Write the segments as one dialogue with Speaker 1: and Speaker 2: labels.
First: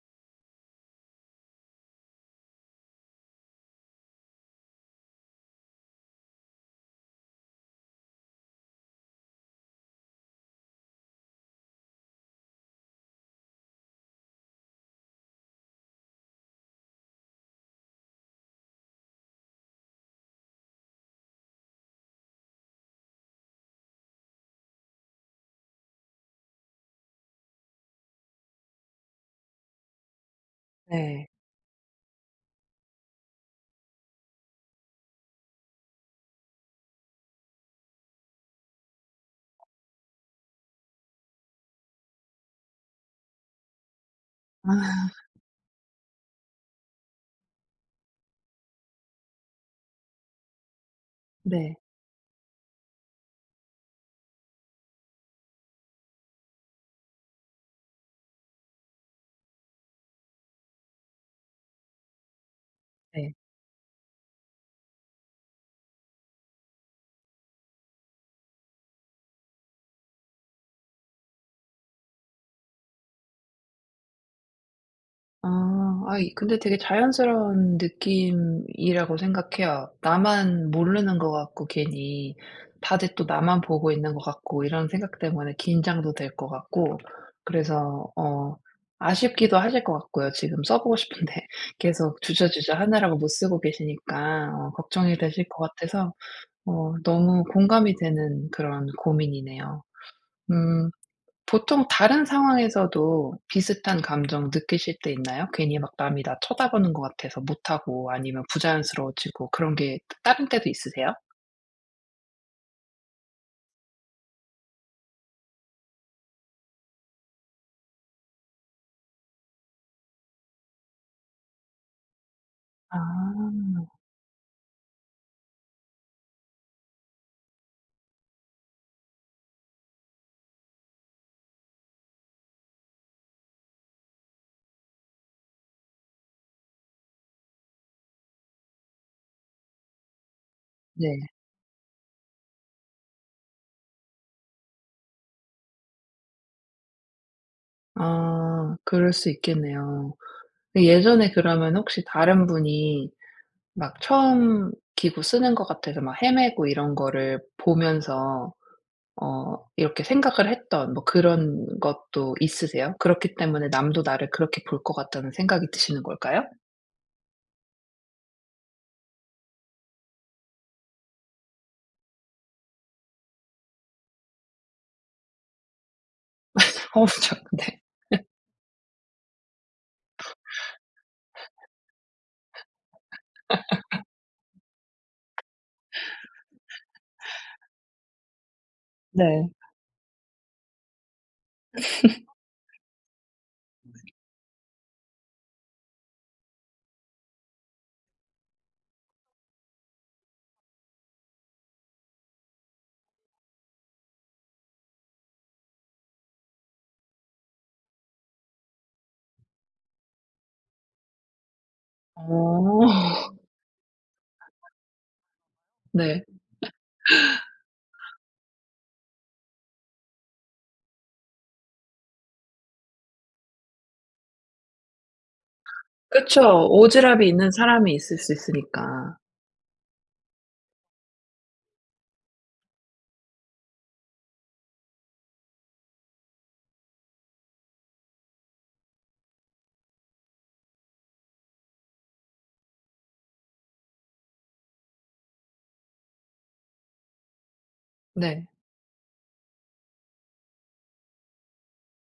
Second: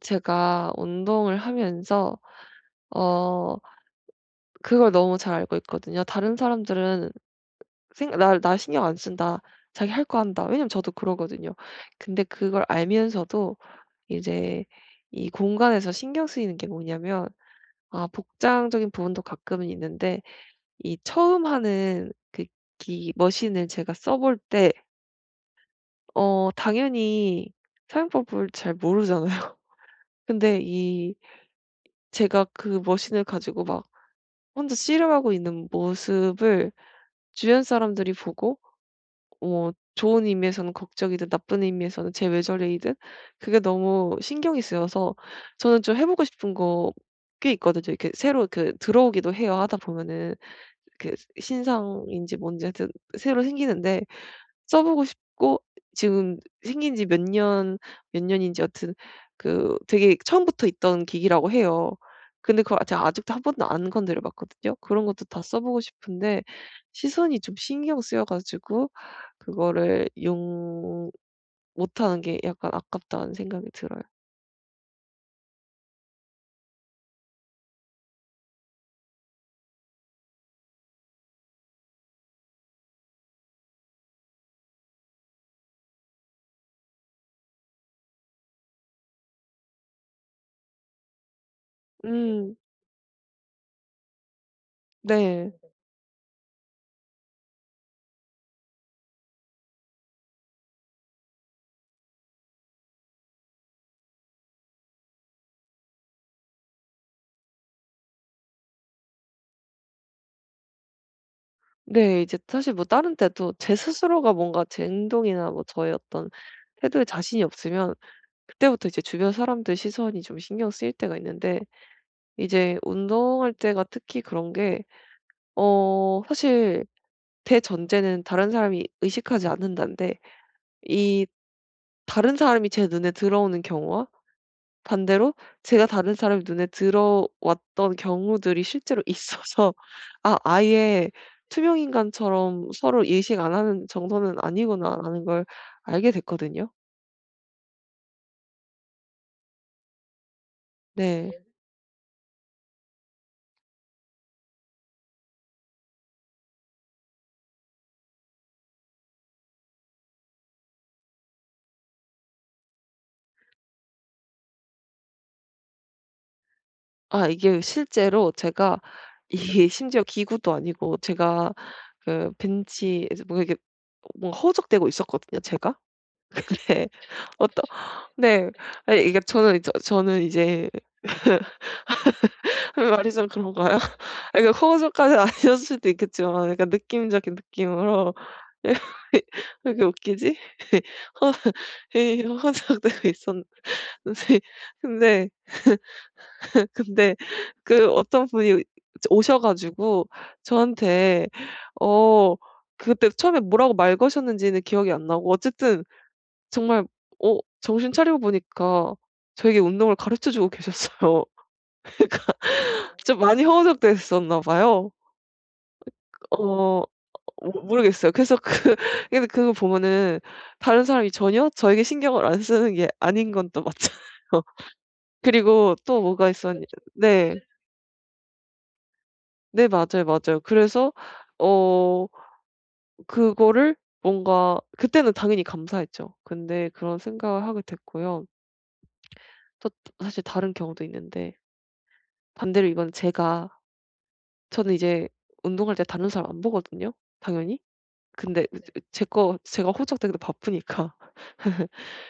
Speaker 1: 제가 운동을 하면서 어 그걸 너무 잘 알고 있거든요. 다른 사람들은 생 '나 신경 안 쓴다. 자기 할 거 한다.' 왜냐면 저도 그러거든요. 근데 그걸 알면서도 이제 이 공간에서 신경 쓰이는 게 뭐냐면, 복장적인 부분도 가끔은 있는데, 이 처음 하는 그 기 머신을 제가 써볼 때 당연히 사용법을 잘 모르잖아요. 근데 이
Speaker 2: 네.
Speaker 1: 제가 그 머신을 가지고 막 혼자 씨름하고 있는 모습을 주변 사람들이 보고, 뭐 좋은 의미에서는 걱정이든 나쁜 의미에서는 제 외절레이든, 그게 너무 신경이 쓰여서
Speaker 2: 아
Speaker 1: 저는 좀 해 보고 싶은 거 꽤 있거든요. 이렇게 새로 들어오기도 해요. 하다 보면은 그
Speaker 2: 네.
Speaker 1: 신상인지 뭔지 하여튼 새로 생기는데 써 보고 싶고, 지금 생긴 지 몇 년인지 여튼 되게 처음부터 있던 기기라고 해요. 근데 그걸 제가
Speaker 2: 네.
Speaker 1: 아직도 한 번도 안 건드려 봤거든요. 그런 것도 다 써 보고 싶은데 시선이 좀 신경 쓰여 가지고 그거를 용 못하는 게 약간 아깝다는 생각이 들어요.
Speaker 2: 아. 아이 근데 되게 자연스러운 느낌이라고 생각해요. 나만 모르는 것 같고 괜히 다들 또 나만 보고 있는 것 같고 이런 생각 때문에 긴장도 될 것 같고 그래서 아쉽기도 하실 것 같고요. 지금 써 보고 싶은데 계속
Speaker 1: 음.
Speaker 2: 주저주저 하느라고 못 쓰고 계시니까 걱정이 되실
Speaker 1: 네.
Speaker 2: 것 같아서 너무 공감이 되는 그런 고민이네요. 음. 보통 다른 상황에서도 비슷한 감정 느끼실 때 있나요? 괜히 막 남이 나 쳐다보는 것 같아서 못하고 아니면 부자연스러워지고 그런 게 다른 때도 있으세요?
Speaker 1: 네, 이제 사실 뭐 다른 때도 제 스스로가 뭔가 제 행동이나 뭐 저의 어떤 태도에 자신이 없으면 그때부터 이제 주변 사람들 시선이 좀 신경 쓰일 때가 있는데, 이제 운동할
Speaker 2: 아.
Speaker 1: 때가 특히 그런 게, 사실 대전제는 다른 사람이 의식하지 않는다인데, 이 다른 사람이 제 눈에 들어오는 경우와 반대로 제가 다른 사람 눈에 들어왔던 경우들이 실제로 있어서, 아예
Speaker 2: 네.
Speaker 1: 투명 인간처럼 서로 의식 안 하는 정도는 아니구나라는 걸 알게 됐거든요.
Speaker 2: 아 그럴 수 있겠네요. 그 예전에
Speaker 1: 네.
Speaker 2: 그러면 혹시 다른 분이 막 처음 기구 쓰는 것 같아서 막 헤매고 이런 거를 보면서 이렇게 생각을 했던 뭐 그런 것도 있으세요? 그렇기 때문에 '남도 나를 그렇게 볼 것 같다.'는 생각이 드시는 걸까요?
Speaker 1: 이게 실제로 제가, 이게 심지어 기구도 아니고 제가 그 벤치에서 뭔가, 이게 뭔가 허우적대고 있었거든요, 제가. 네.
Speaker 2: 파우치였
Speaker 1: 어떠
Speaker 2: 네.
Speaker 1: 네. 아니 이게 저는, 저는 이제, 말이 좀 그런가요? 러니까 허우적까지는 아니었을 수도 있겠지만 약간 느낌적인 느낌으로, 왜
Speaker 2: 네.
Speaker 1: 이렇게 웃기지? 허 이 허우적대고 있었는데, 근데 근데 그 어떤 분이 오셔 가지고 저한테, 어 그때 처음에 뭐라고 말 거셨는지는 기억이 안 나고 어쨌든 정말, 정신 차리고 보니까 저에게 운동을 가르쳐 주고 계셨어요. 좀
Speaker 2: 어.
Speaker 1: 많이 허우적대했었나 봐요.
Speaker 2: 네.
Speaker 1: 어 모 모르겠어요. 그래서 근데 그거 보면은 다른 사람이 전혀 저에게 신경을 안 쓰는 게 아닌 건 또 맞잖아요. 그리고 또 뭐가 있었냐.
Speaker 2: 그쵸. 오지랖이
Speaker 1: 네. 네.
Speaker 2: 있는 사람이 있을 수 있으니까.
Speaker 1: 네, 맞아요, 맞아요. 그래서 어 그거를 뭔가 그때는 당연히 감사했죠. 근데 그런 생각을 하게 됐고요. 또 사실 다른 경우도 있는데, 반대로 이건 제가 저는 이제 운동할 때 다른 사람 안 보거든요, 당연히.
Speaker 2: 네.
Speaker 1: 근데, 네, 제 거 제가 호적되기도 바쁘니까.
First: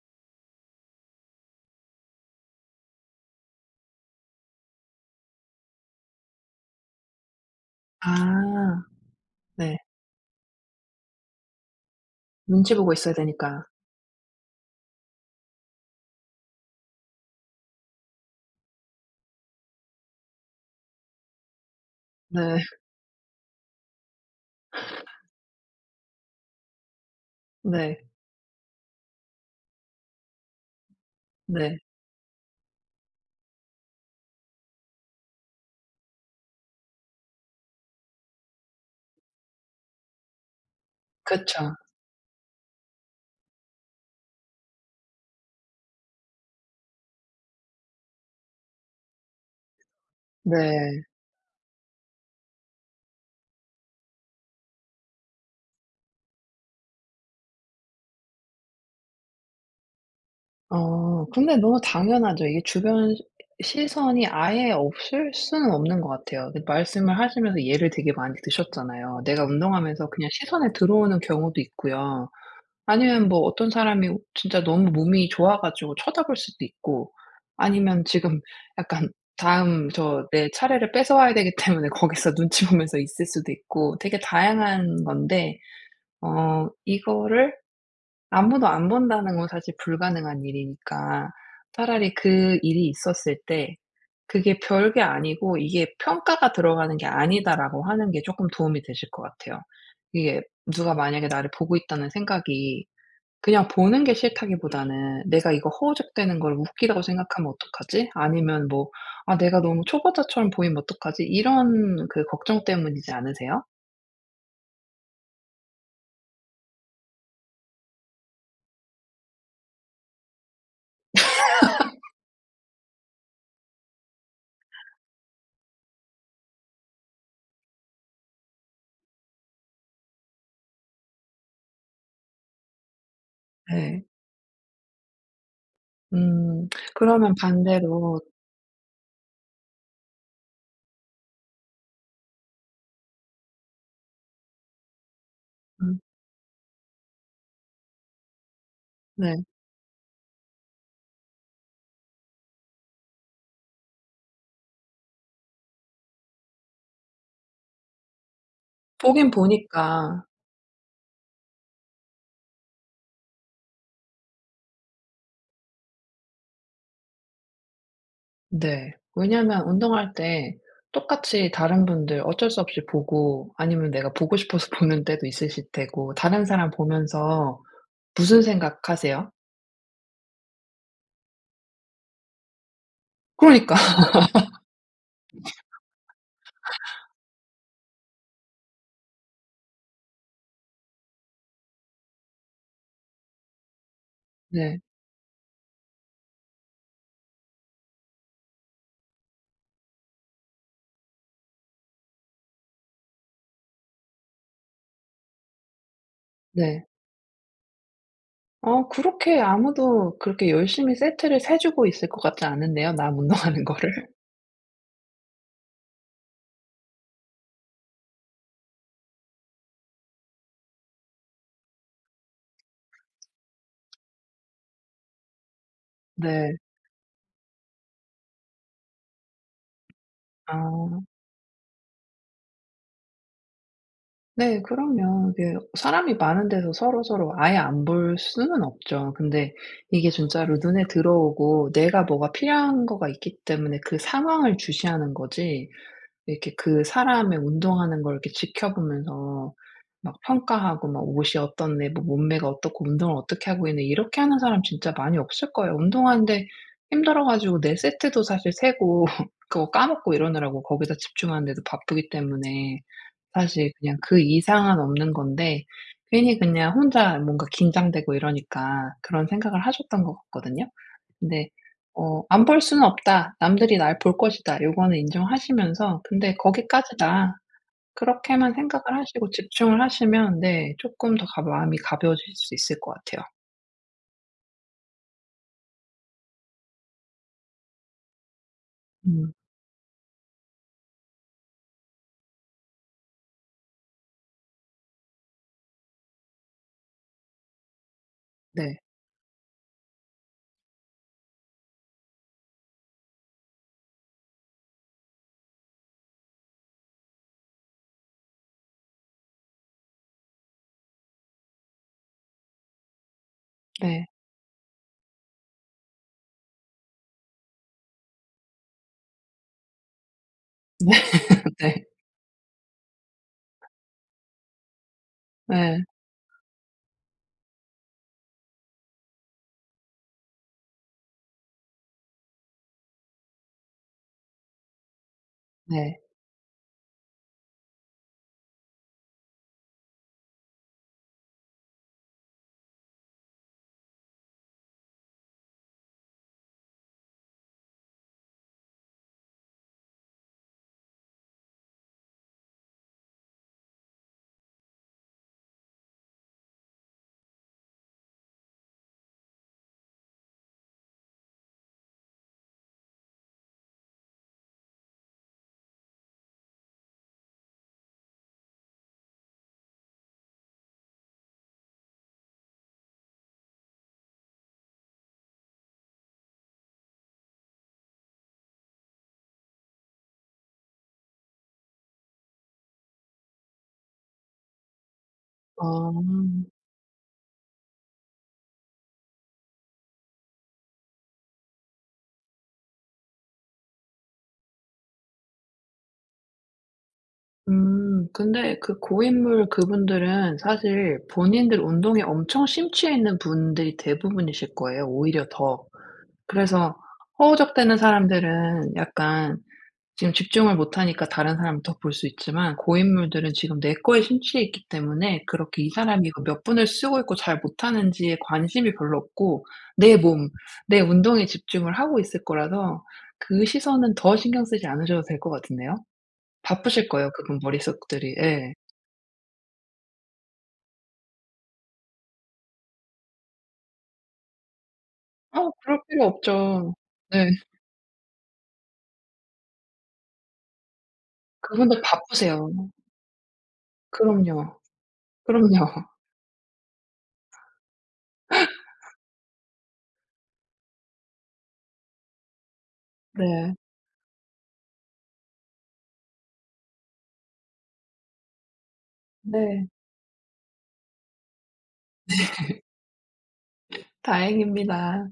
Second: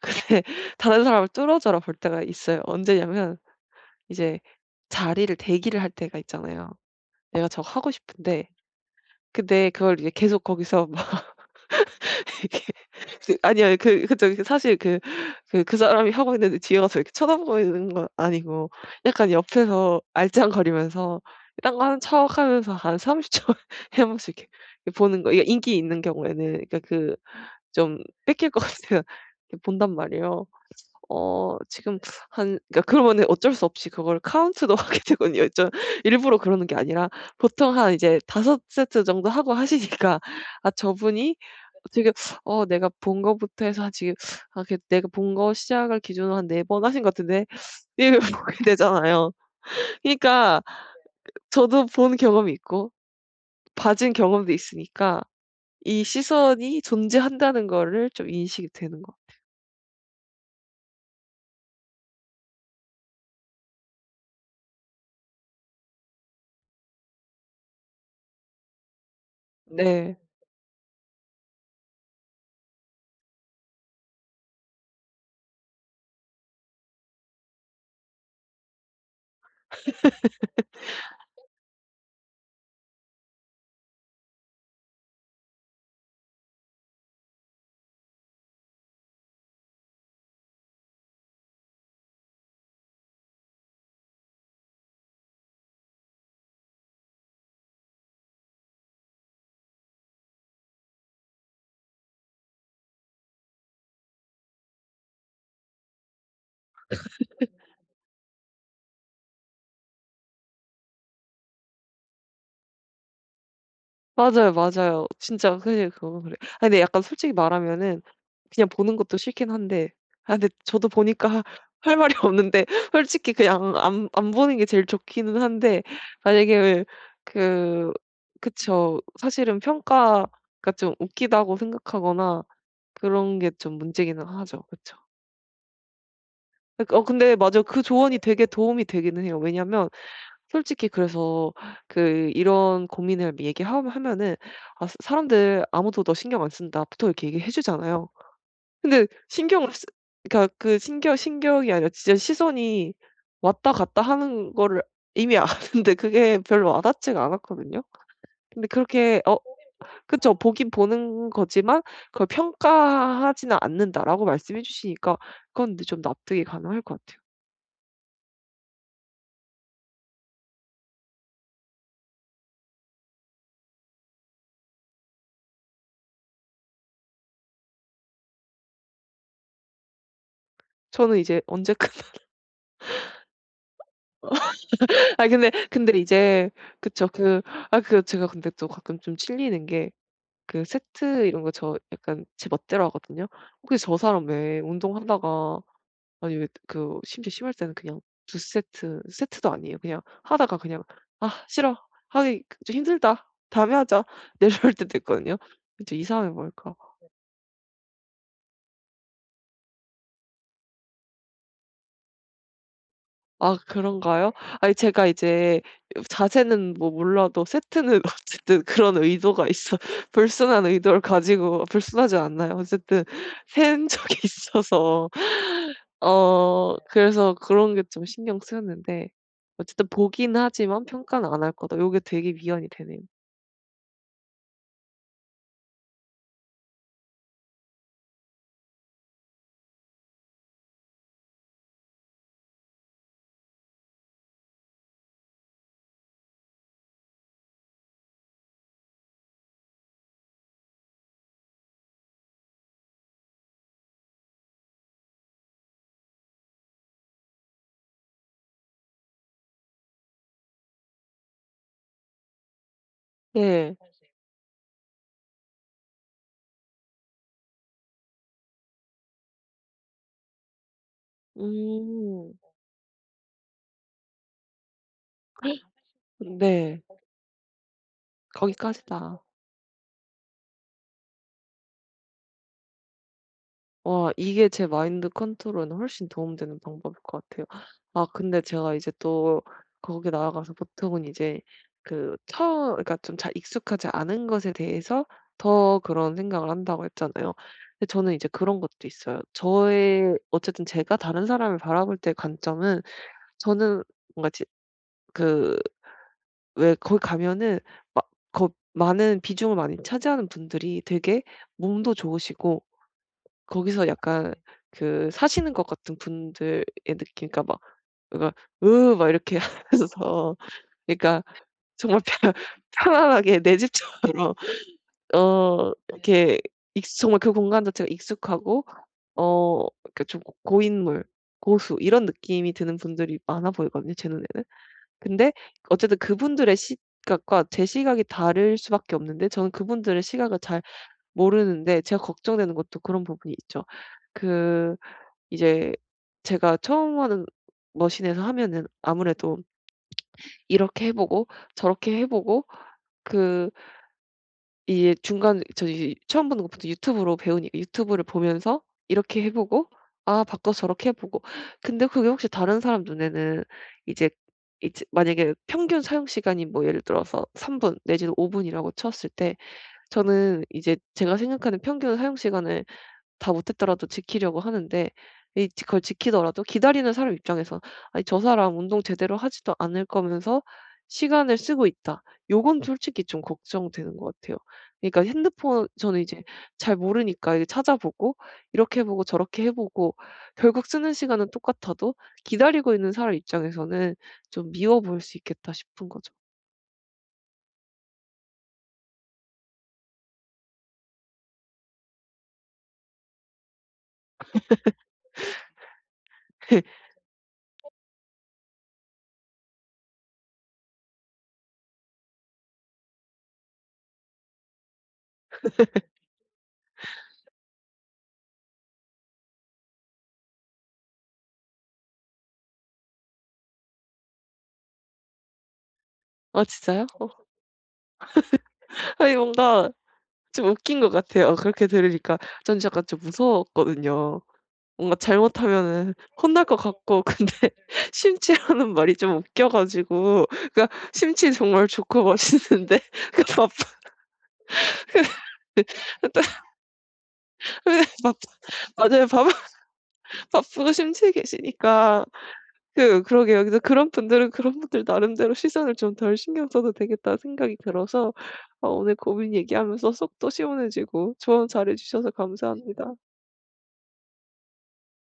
Speaker 1: 근데 다른 사람을 뚫어져라 볼 때가 있어요. 언제냐면 이제 자리를 대기를 할 때가 있잖아요. 내가 저거 하고 싶은데,
Speaker 2: 아
Speaker 1: 근데
Speaker 2: 네.
Speaker 1: 그걸 이제 계속 거기서 막 이렇게,
Speaker 2: 눈치 보고 있어야 되니까.
Speaker 1: 아니요. 그쵸. 사실 그 사람이 하고 있는데 뒤에 가서 이렇게 쳐다보고 있는 건 아니고, 약간 옆에서 알짱거리면서 딴 거 하는
Speaker 2: 네.
Speaker 1: 척하면서 한 30 초에 1 번씩 이렇게, 이렇게 보는 거. 이게 인기 있는 경우에는, 그러니까 좀
Speaker 2: 네.
Speaker 1: 뺏길 것 같으면 이렇게 본단 말이에요.
Speaker 2: 네.
Speaker 1: 지금 한 그러니까, 그러면은 어쩔 수 없이 그걸 카운트도 하게 되거든요. 저 일부러 그러는 게 아니라 보통 한 이제 5세트 정도 하고 하시니까. 저분이
Speaker 2: 그쵸.
Speaker 1: 되게, 내가 본 거부터 해서 한 지금 내가 본 거 시작을 기준으로 한 4번 하신 것 같은데, 이걸 보게 되잖아요. 그러니까
Speaker 2: 네.
Speaker 1: 저도 본 경험이 있고 봐준 경험도 있으니까 이 시선이 존재한다는 거를 좀 인식이 되는 것
Speaker 2: 근데 너무 당연하죠. 이게 주변 시선이 아예 없을 수는 없는 것 같아요. 근데 말씀을 하시면서 예를 되게 많이 드셨잖아요. 내가
Speaker 1: 같아요.
Speaker 2: 운동하면서
Speaker 1: 네.
Speaker 2: 그냥 시선에 들어오는 경우도 있고요. 아니면 뭐 어떤 사람이 진짜 너무 몸이 좋아 가지고 쳐다볼 수도 있고 아니면 지금 약간 다음 저 내 차례를 뺏어와야 되기 때문에 거기서 눈치 보면서 있을 수도 있고 되게 다양한 건데 이거를 아무도 안 본다는 건 사실 불가능한 일이니까 차라리 그 일이 있었을 때 '그게 별게 아니고 이게 평가가 들어가는 게 아니다.'라고 하는 게 조금 도움이 되실 것 같아요. 이게 누가 만약에 나를 보고 있다는 생각이 그냥 보는 게 싫다기보다는 '내가 이거 허우적대는 걸 웃기다고 생각하면 어떡하지?' 아니면 뭐 '아 내가 너무 초보자처럼 보이면 어떡하지?' 이런 그 걱정 때문이지 않으세요?
Speaker 1: 맞아요, 맞아요. 진짜 사실 그건 그래. 근데 약간, 솔직히 말하면은, 그냥 보는 것도 싫긴 한데, 근데 저도 보니까 할 말이 없는데 솔직히 그냥 안 보는 게 제일 좋기는 한데, 만약에, 그 그쵸. 사실은 평가가 좀 웃기다고 생각하거나 그런 게 좀
Speaker 2: 네.
Speaker 1: 문제기는 하죠. 그쵸.
Speaker 2: 음.
Speaker 1: 그러니까,
Speaker 2: 그러면
Speaker 1: 근데 맞아요. 그 조언이
Speaker 2: 반대로
Speaker 1: 되게 도움이 되기는 해요. 왜냐면 솔직히 그래서 그 이런 고민을 얘기하 하면은, 사 사람들
Speaker 2: 음
Speaker 1: "아무도 너 신경 안 쓴다."부터 이렇게 얘기해 주잖아요. 근데
Speaker 2: 네.
Speaker 1: 신경을 쓰 그러니까 신경이 아니라 진짜 시선이 왔다 갔다 하는 거를 이미 아는데 그게 별로 와닿지가 않았거든요. 근데 그렇게,
Speaker 2: 보긴 보니까
Speaker 1: 그쵸. 보긴 보는 거지만 그걸 '평가하지는 않는다.'라고 말씀해 주시니까 그건 근데 좀 납득이 가능할 것 같아요.
Speaker 2: 네. 왜냐면 운동할 때 똑같이 다른 분들 어쩔 수 없이 보고 아니면 내가 보고 싶어서 보는 때도 있으실 테고 다른 사람 보면서 무슨 생각하세요?
Speaker 1: 저는 이제, 언제까
Speaker 2: 그러니까.
Speaker 1: 근데 이제 그쵸. 제가 근데 또 가끔 좀 찔리는 게, 세트 이런 거 저 약간 제 멋대로 하거든요. 혹시 저 사람 왜
Speaker 2: 네.
Speaker 1: 운동하다가, 아니 왜 심지어 심할 때는 그냥, 두 세트도 아니에요. 그냥 하다가 그냥 '아, 싫어. 하기 좀 힘들다. 다음에 하자.' 내려올 때도 있거든요. 근데 이상하게 뭘까?
Speaker 2: 네. 그렇게 아무도 그렇게 열심히 세트를 세 주고 있을 것 같지 않은데요, 남
Speaker 1: 아,
Speaker 2: 운동하는 거를.
Speaker 1: 그런가요? 아니, 제가 이제 자세는 뭐 몰라도 세트는 어쨌든 그런 의도가 있어, 불순한 의도를 가지고. 불순하지 않나요? 어쨌든 센 적이 있어서,
Speaker 2: 네.
Speaker 1: 그래서 그런 게 좀 신경 쓰였는데, 어쨌든 보긴 하지만
Speaker 2: 아
Speaker 1: '평가는 안 할 거다.' 요게 되게 위안이 되네요.
Speaker 2: 네 그럼요. 이게 사람이 많은 데서 서로서로 아예 안 볼 수는 없죠. 근데 이게 진짜로 눈에 들어오고 내가 뭐가 필요한 거가 있기 때문에 그 상황을 주시하는 거지 이렇게 그 사람의 운동하는 걸 이렇게 지켜보면서 막 평가하고 막 옷이 어떻네, 뭐 몸매가 어떻고 운동을 어떻게 하고 있네 이렇게 하는 사람 진짜 많이 없을 거예요. 운동하는데 힘들어 가지고 내 세트도 사실 세고 그거 까먹고 이러느라고 거기다 집중하는데도 바쁘기 때문에 사실
Speaker 1: 예.
Speaker 2: 그냥 그 이상은 없는 건데 괜히 그냥 혼자 뭔가 긴장되고 이러니까 그런 생각을 하셨던 것 같거든요. 근데
Speaker 1: 음.
Speaker 2: '안 볼 수는 없다. 남들이 날 볼 것이다.' 요거는 인정하시면서 근데
Speaker 1: 네.
Speaker 2: '거기까지다.' 그렇게만 생각을
Speaker 1: 거기까지다.
Speaker 2: 하시고 집중을 하시면 네 조금 더 가 마음이 가벼워질 수 있을 것 같아요.
Speaker 1: 와, 이게 제 마인드 컨트롤에는 훨씬 도움되는 방법일 것 같아요. 근데 제가 이제
Speaker 2: 음
Speaker 1: 또 거기 나아가서, 보통은 이제 처음, 그러니까 좀 잘 익숙하지 않은 것에 대해서 더 그런 생각을 한다고 했잖아요. 근데 저는 이제 그런
Speaker 2: 네.
Speaker 1: 것도 있어요. 저의, 어쨌든 제가 다른 사람을 바라볼 때 관점은, 저는 뭔가 지 그 왜, 거기 가면은 막 거 많은 비중을 많이 차지하는 분들이 되게 몸도 좋으시고, 거기서
Speaker 2: 네.
Speaker 1: 약간 사시는 것 같은 분들의 느낌, 그러니까 막, 그러니까 "으." 막 이렇게 하면서, 그러니까
Speaker 2: 네.
Speaker 1: 정말 편 편안하게 내 집처럼,
Speaker 2: 네. 네.
Speaker 1: 이렇게, 익스 정말 그 공간 자체가 익숙하고, 그러니까 좀 고 고인물, 고수 이런 느낌이 드는 분들이 많아 보이거든요, 제 눈에는. 근데 어쨌든
Speaker 2: 네.
Speaker 1: 그분들의 시각과 제 시각이 다를 수밖에 없는데, 저는 그분들의 시각을 잘 모르는데 제가 걱정되는 것도 그런 부분이 있죠. 그 이제 제가 처음 하는 머신에서 하면은 아무래도 이렇게 해 보고 저렇게 해 보고, 그 이제 중간 저 이 처음 보는 것부터 유튜브로 배우니까 유튜브를 보면서 이렇게 해 보고, 아 바꿔서 저렇게 해 보고, 근데 그게 혹시 다른 사람 눈에는, 이제 이제 만약에 평균 사용 시간이 뭐, 예를 들어서 3분 내지는 5 분이라고 쳤을 때, 저는 이제 제가 생각하는 평균 사용 시간을 다 못했더라도 지키려고 하는데, 이 지 그걸 지키더라도 기다리는 사람 입장에선 '아니, 저 사람 운동 제대로 하지도 않을 거면서 시간을 쓰고 있다.' 요건 솔직히 좀 걱정되는 것 같아요. 그러니까 핸드폰,
Speaker 2: 어.
Speaker 1: 저는 이제 잘 모르니까 이제 찾아보고 이렇게 해 보고 저렇게 해 보고, 결국 쓰는 시간은 똑같아도 기다리고 있는 사람 입장에서는 좀 미워 보일 수 있겠다 싶은 거죠.
Speaker 2: 근데 그 고인물 그분들은 사실 본인들 운동에 엄청 심취해 있는 분들이 대부분이실 거예요, 오히려 더. 그래서 허우적대는 사람들은 약간 지금 집중을 못 하니까 다른 사람을 더 볼 수 있지만 고인물들은 지금 내 거에 심취해 있기 때문에 그렇게 이 사람이 이거 몇 분을 쓰고 있고 잘 못하는지에 관심이 별로 없고 내 몸, 내 운동에 집중을 하고 있을 거라서 그 시선은 더 신경 쓰지 않으셔도 될 것 같은데요?
Speaker 1: 아, 진짜요?
Speaker 2: 바쁘실 거예요 그분 머릿속들이. 예.
Speaker 1: 아니, 뭔가 좀 웃긴 것 같아요, 그렇게 들으니까. 저는 약간 좀 무서웠거든요. 뭔가
Speaker 2: 그럴
Speaker 1: 잘못하면은
Speaker 2: 필요
Speaker 1: 혼날 것
Speaker 2: 없죠.
Speaker 1: 같고.
Speaker 2: 네.
Speaker 1: 근데 심취라는 말이 좀 웃겨 가지고, 그러니까 심취 정말
Speaker 2: 그분들
Speaker 1: 좋고
Speaker 2: 바쁘세요.
Speaker 1: 멋있는데, 그 바쁜.
Speaker 2: 그럼요. 그럼요.
Speaker 1: 바 맞아요. 바 바쁘고 심취해 계시니까, 그러게요. 그
Speaker 2: 네.
Speaker 1: 서 그런 분들은 그런 분들 나름대로 시선을 좀 덜 신경 써도 되겠다는 생각이 들어서, 오늘 고민
Speaker 2: 네.
Speaker 1: 얘기하면서 속 또 시원해지고, 조언 잘해 주셔서 감사합니다.
Speaker 2: 다행입니다.